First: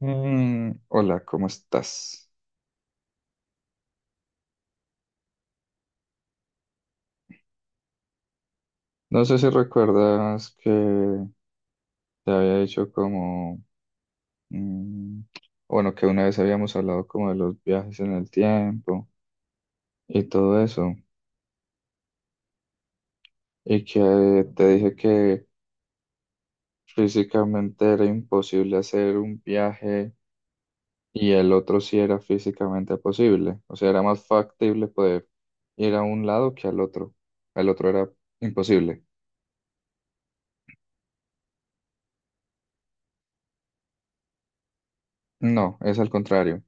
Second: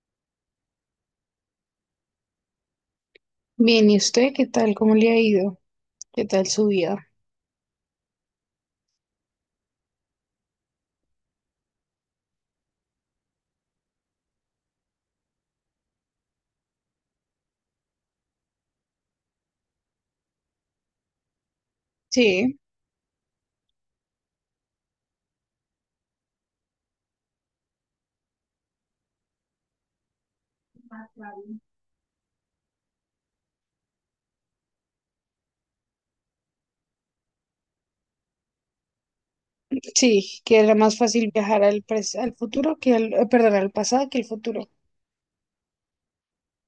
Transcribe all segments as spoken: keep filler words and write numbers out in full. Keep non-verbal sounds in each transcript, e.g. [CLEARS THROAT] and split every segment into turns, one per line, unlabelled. Mm, hola, ¿cómo estás?
Bien, ¿y usted qué tal? ¿Cómo le ha ido? ¿Qué tal su vida?
No sé si recuerdas que te había dicho como, mm, bueno, que una vez habíamos hablado como de los viajes en el tiempo y todo eso,
Sí,
y que te dije que físicamente era imposible hacer un viaje y el otro sí era físicamente posible, o sea, era más factible poder ir a un lado que al otro, el otro era imposible.
sí, que era más fácil viajar al, pres- al futuro que al, eh, perdón, al pasado que al futuro.
No, es al contrario.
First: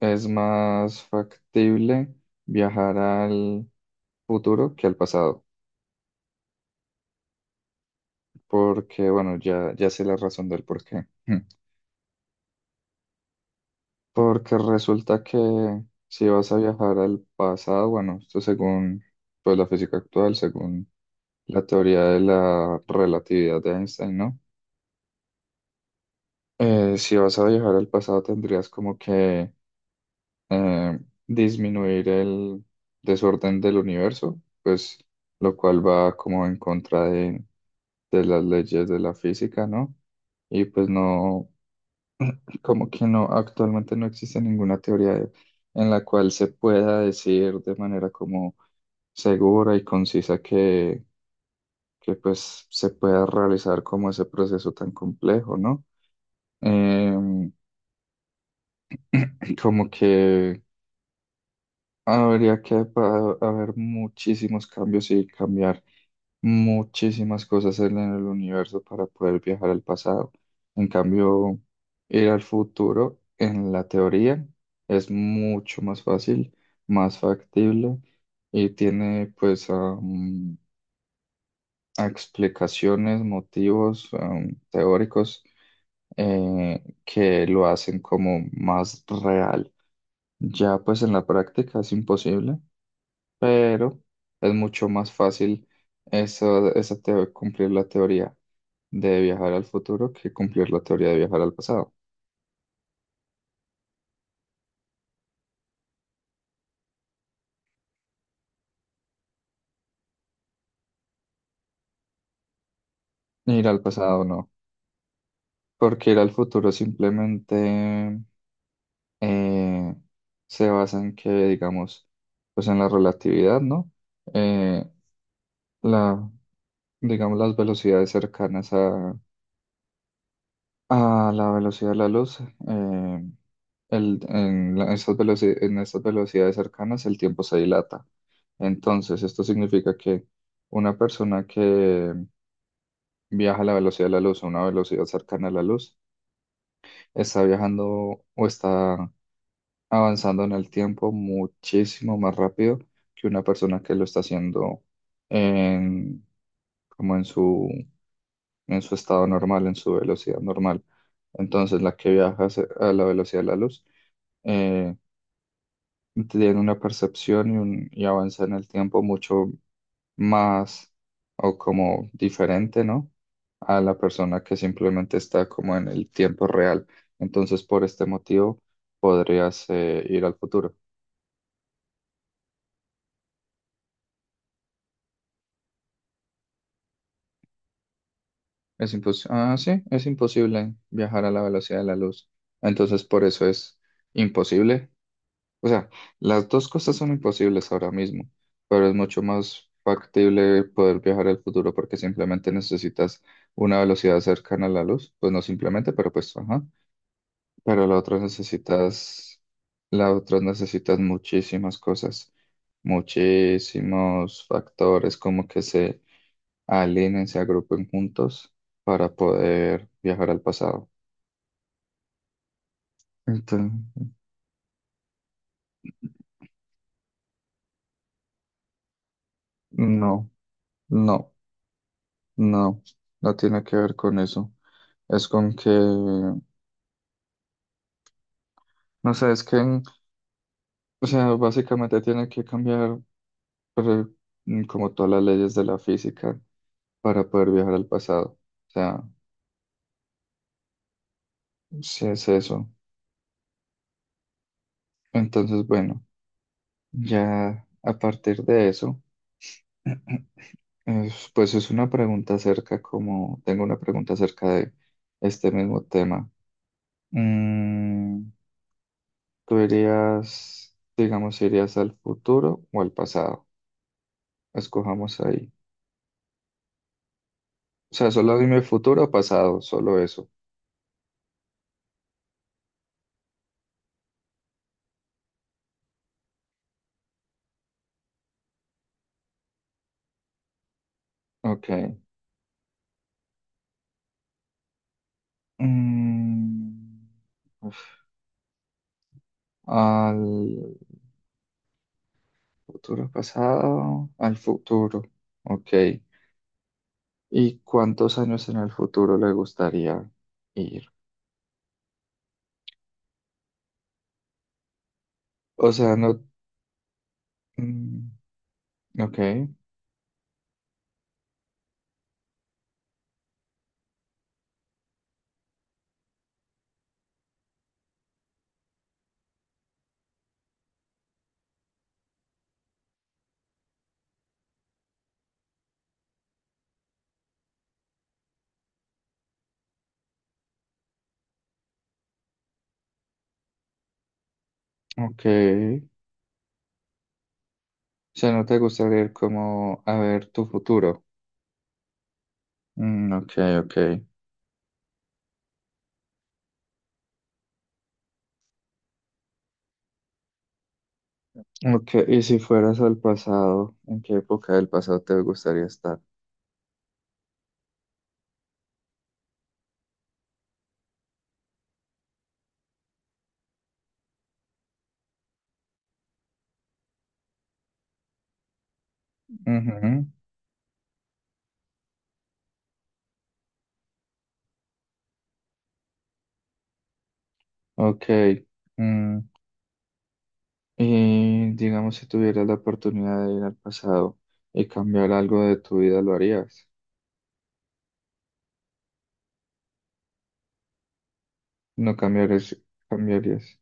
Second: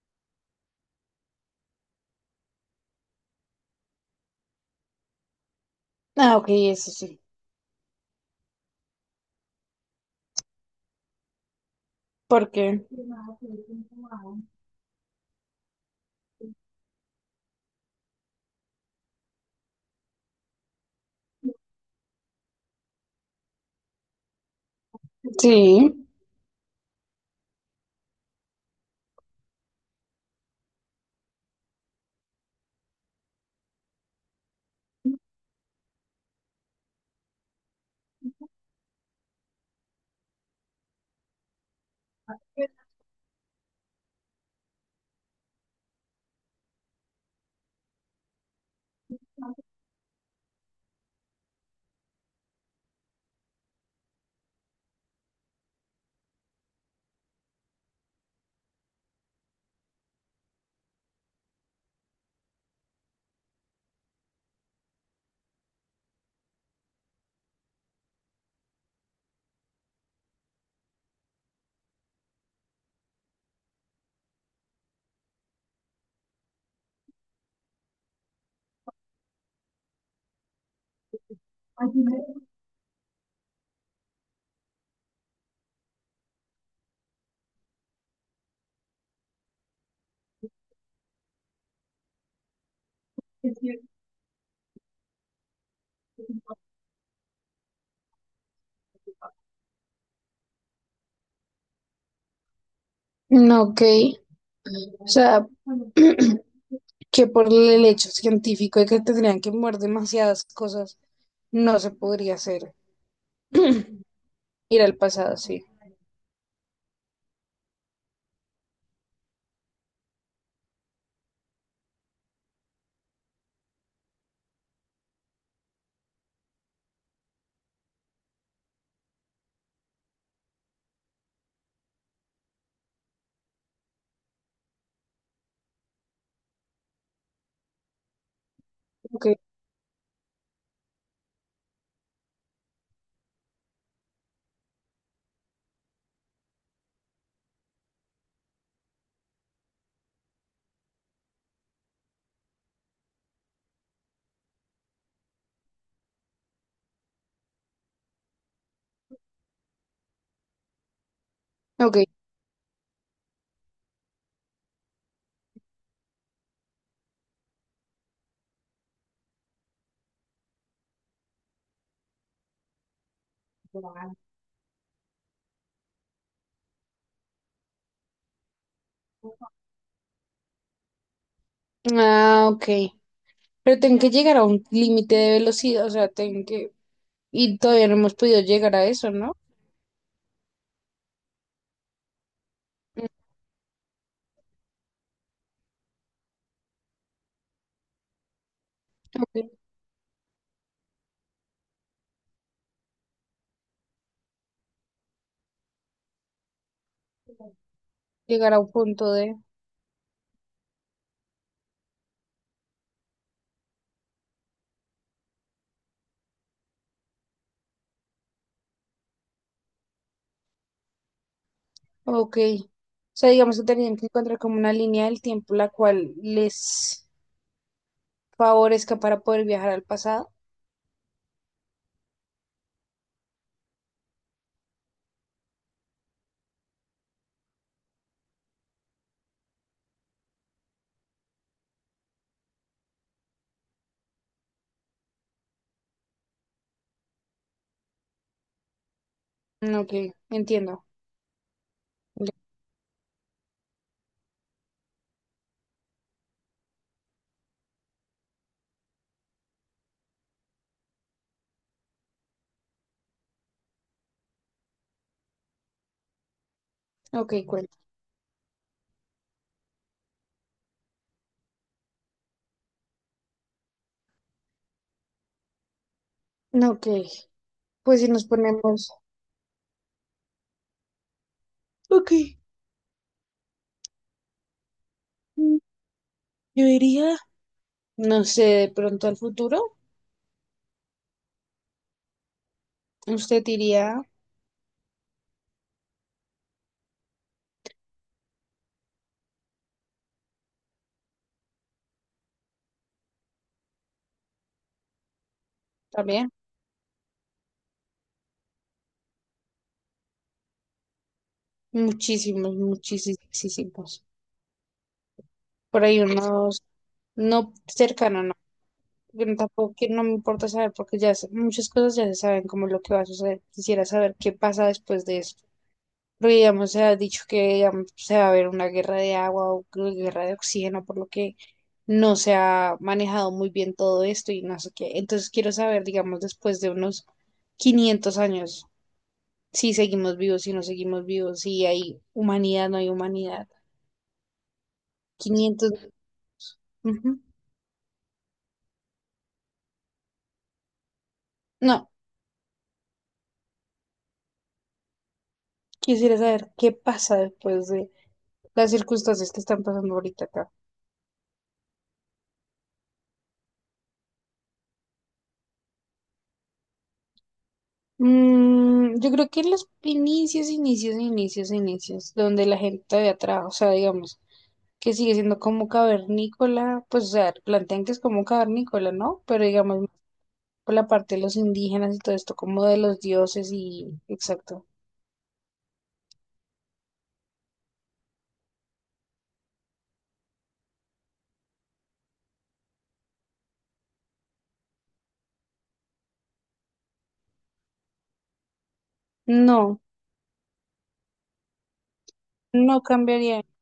Es más factible viajar al futuro que al pasado,
Ah, ok, eso sí.
porque bueno, ya, ya sé la razón del por qué. Hmm.
¿Por qué?
Porque resulta que si vas a viajar al pasado, bueno, esto según pues, la física actual, según la teoría de la relatividad de Einstein, ¿no?
Sí,
Eh, si vas a viajar al pasado tendrías como que eh, disminuir el desorden del universo, pues lo cual va como en contra de de las leyes de la física, ¿no? Y pues no, como que no, actualmente no existe ninguna teoría de- en la cual se pueda decir de manera como segura y concisa que, que pues se pueda realizar como ese proceso tan complejo, ¿no? Em, [CLEARS THROAT] como que habría que pa- haber muchísimos cambios y cambiar. Muchísimas cosas en el universo para poder viajar al pasado. En cambio, ir al futuro, en la teoría, es mucho más fácil, más factible y tiene pues am, explicaciones, motivos am, teóricos eh, que lo hacen como más real. Ya pues en la práctica es imposible pero es mucho más fácil eso, esa teo- cumplir la teoría de viajar al futuro que cumplir la teoría de viajar al pasado.
no, ok. O sea, [CLEARS THROAT] que por el hecho científico de que tendrían que mover demasiadas cosas, no se podría hacer.
Ir al pasado no,
[CLEARS THROAT] Ir al pasado, sí.
porque ir al futuro simplemente eh, se basa en que, digamos, pues en la relatividad, ¿no? Eh, la, digamos, las velocidades cercanas a, a la velocidad de la luz, eh, el- en la- esas veloci- en estas velocidades cercanas el tiempo se dilata. Entonces,
Ok,
esto significa que una persona que viaja a la velocidad de la luz, a una velocidad cercana a la luz, está viajando o está avanzando en el tiempo muchísimo más rápido que una persona que lo está haciendo en, como en su, en su estado normal, en su velocidad normal. Entonces, la
ok.
que viaja a la velocidad de la luz, eh, tienen una percepción y, un, y avanza en el tiempo mucho más o como diferente, ¿no? A la persona que simplemente está como en el tiempo real. Entonces, por este motivo, podrías eh, ir al futuro.
Ah, ok. Pero tengo que llegar a un límite de velocidad, o sea, tengo que... Y todavía no hemos podido llegar a
Es
eso,
impos-
¿no?
ah, sí, es imposible viajar a la velocidad de la luz. Entonces,
Mm.
por eso es imposible. O sea, las dos cosas son imposibles ahora mismo, pero es mucho
Ok.
más factible poder viajar al futuro porque simplemente necesitas una velocidad cercana a la luz, pues no simplemente, pero pues ajá, pero la otra
Llegar a un punto de...
necesitas, la otra necesitas muchísimas cosas, muchísimos factores como que se alineen, se agrupen juntos para poder viajar al pasado.
Ok. O sea, digamos que
Entonces,
tenían que encontrar como una línea del tiempo la cual les favorezca para poder viajar al
no,
pasado.
no, no, no tiene que ver con eso. Es con que, no sé, es que, o sea, básicamente tiene que cambiar pero, mm, como todas las leyes de la física para poder viajar al pasado. O sea,
Mm, ok, entiendo.
si es eso. Entonces, bueno, ya a partir de eso, [CLEARS THROAT] es- pues es una pregunta acerca, como tengo una pregunta acerca de este mismo tema.
Ok, cuenta.
Mm, ¿Tú irías, digamos, irías al futuro o al pasado? Escojamos ahí.
No, ok,
O
pues si
sea,
nos
solo dime
ponemos...
futuro o pasado, solo eso.
Ok, mm, yo iría, no sé, de pronto al futuro.
Ok.
Usted iría
Mm, uf, Al futuro pasado, al futuro. Ok.
también
¿Y cuántos años en el futuro le gustaría ir?
muchísimos, muchísimos.
O
Por
sea,
ahí
no...
unos, no
mm,
cercano, no.
Ok,
Bueno, tampoco que no me importa saber porque ya se- muchas cosas ya se saben como lo que va a suceder. Quisiera saber qué pasa después de esto. Porque digamos, se ha dicho que digamos, se va a haber una guerra de agua o que- guerra de oxígeno, por lo que no se ha manejado muy bien todo esto y no sé qué. Entonces quiero saber, digamos, después de unos quinientos años, si seguimos vivos, si no seguimos vivos, si hay humanidad, no hay humanidad. Quinientos,
ok.
ujú.
O sea, ¿no te gustaría ir como a ver tu futuro?
No.
Mm, ok, ok.
Quisiera saber qué pasa después de las circunstancias que están pasando ahorita acá.
Ok, ¿y si fueras al pasado, en qué época del pasado te gustaría estar?
Mm, yo creo que en los inicios, inicios, inicios, inicios, donde la gente de atrás, o sea, digamos, que sigue siendo como cavernícola, pues, o sea, plantean que es como cavernícola, ¿no? Pero digamos,
Ujú.
por la parte de los indígenas y todo esto, como de los dioses y, exacto.
Ok. mm, Y digamos, si tuvieras la oportunidad de ir al pasado y cambiar algo de tu vida, ¿lo harías?
No,
No cambiarías,
no cambiaría,
cambiarías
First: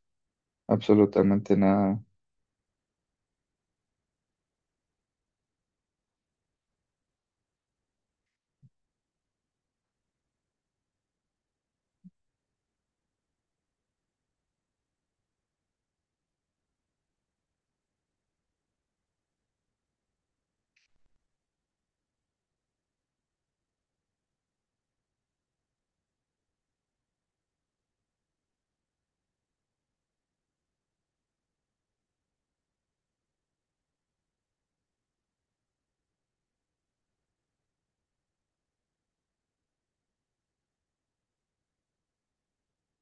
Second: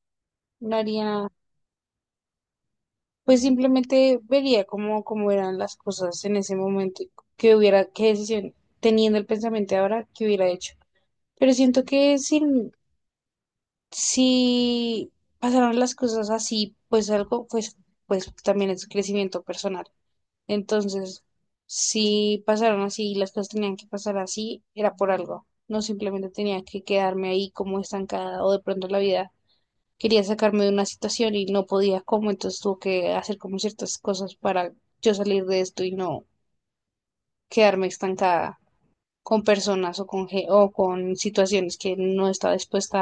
no haría.
absolutamente nada.
Pues simplemente vería cómo, cómo eran las cosas en ese momento, y qué hubiera, qué decisión, teniendo el pensamiento de ahora, qué hubiera hecho. Pero siento que si, si pasaron las cosas así, pues algo, pues, pues también es crecimiento personal. Entonces, si pasaron así y las cosas tenían que pasar así, era por algo. No simplemente tenía que quedarme ahí como estancada o de pronto la vida quería sacarme de una situación y no podía cómo, entonces tuve que hacer como ciertas cosas para yo salir de esto y no quedarme estancada con personas o con, ge- o con situaciones que no estaba dispuesta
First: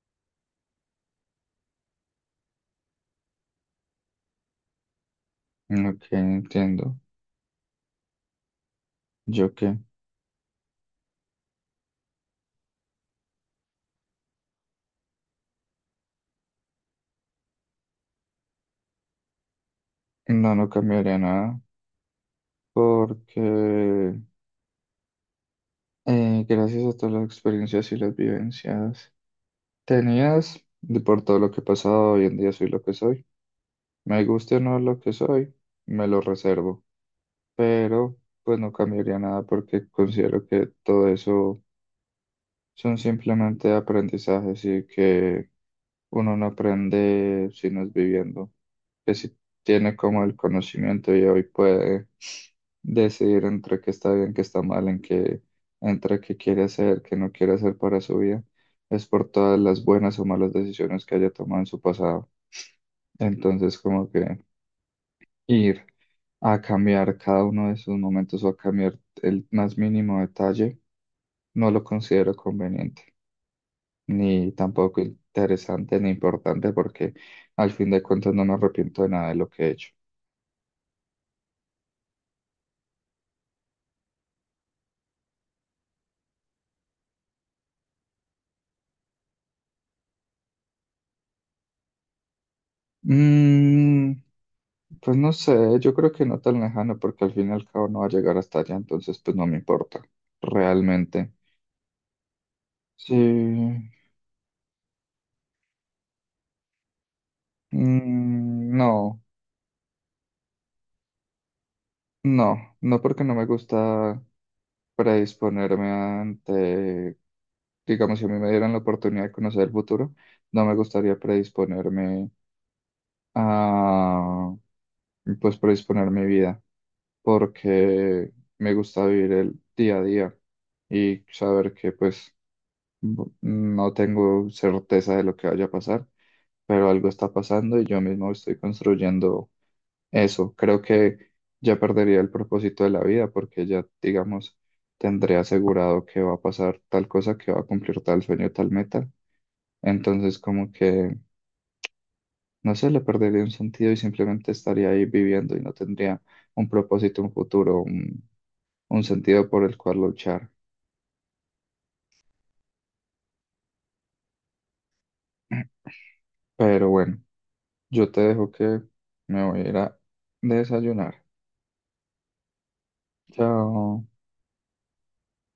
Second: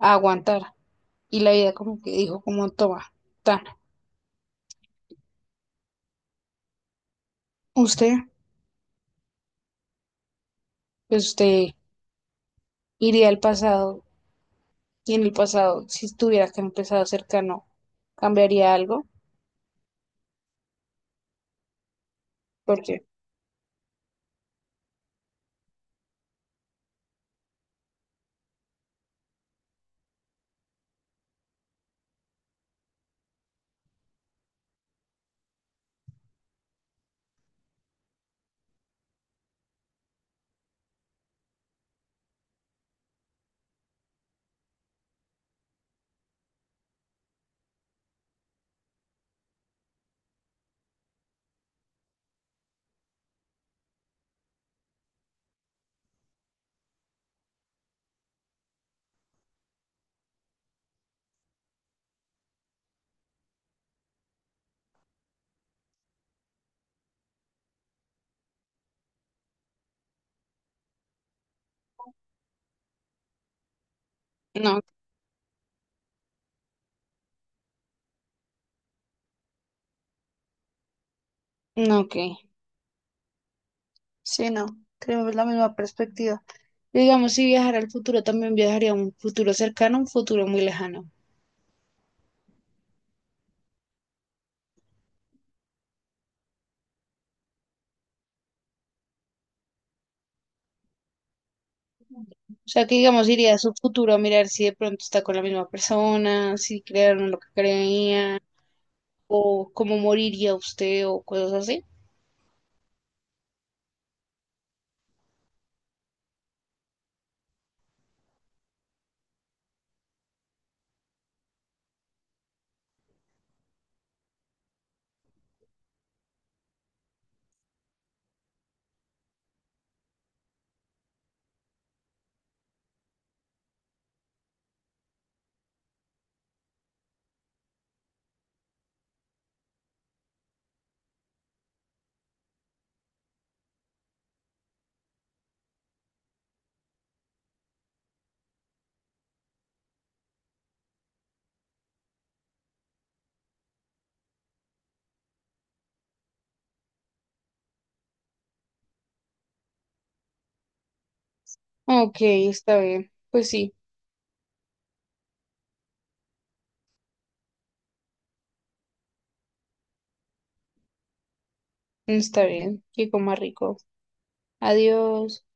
a aguantar. Y la vida como que dijo como, toma, tan,
Ok, entiendo.
usted,
¿Yo qué?
pues usted iría al pasado y en el pasado, si estuviera que empezado cercano, cambiaría algo,
No, no cambiaría nada
porque
porque eh, gracias a todas las experiencias y las vivencias tenías, de por todo lo que he pasado, hoy en día soy lo que soy. Me guste o no lo que soy, me lo reservo. Pero pues no cambiaría nada porque considero que todo eso son simplemente aprendizajes y que uno no aprende si no es viviendo, que si tiene como el conocimiento y hoy puede decidir entre qué está bien, qué está mal, en qué, entre qué quiere hacer, qué no quiere hacer para su vida, es por todas las buenas o malas decisiones que haya tomado en su pasado. Entonces como que ir a cambiar cada uno de esos momentos o a cambiar el más mínimo detalle no lo considero conveniente, ni
no,
tampoco interesante ni importante porque al fin de cuentas no me arrepiento de nada de lo que he hecho.
no, que, sí, no, tenemos la misma perspectiva. Digamos, si viajara al futuro, también viajaría a un futuro cercano, un futuro muy lejano.
Mm, pues no sé, yo creo que no tan lejano porque al fin y al cabo no va a llegar hasta allá, entonces pues no me importa, realmente.
O sea, que
Sí,
digamos, iría a su
mm,
futuro a mirar si de pronto está con la misma persona, si crearon lo que creían,
no,
o cómo moriría usted, o cosas así.
no, no porque no me gusta predisponerme ante, digamos, si a mí me dieran la oportunidad de conocer el futuro, no me gustaría predisponerme a y, pues predisponer mi vida, porque me gusta vivir el día a día y saber que pues b- no tengo certeza de lo que vaya a pasar, pero algo está pasando y yo mismo estoy construyendo eso. Creo que ya perdería el propósito de la vida porque ya, digamos, tendré asegurado que va a pasar tal cosa, que va a cumplir tal sueño, tal meta. Entonces, como que no sé, le perdería un sentido y simplemente estaría ahí viviendo y no tendría un propósito, un futuro, un, un sentido por el cual luchar.
Ok, está bien. Pues sí,
[CLEARS THROAT] Pero bueno, yo te dejo que me voy a ir a desayunar.
está bien. Y coma rico.
Chao.
Adiós.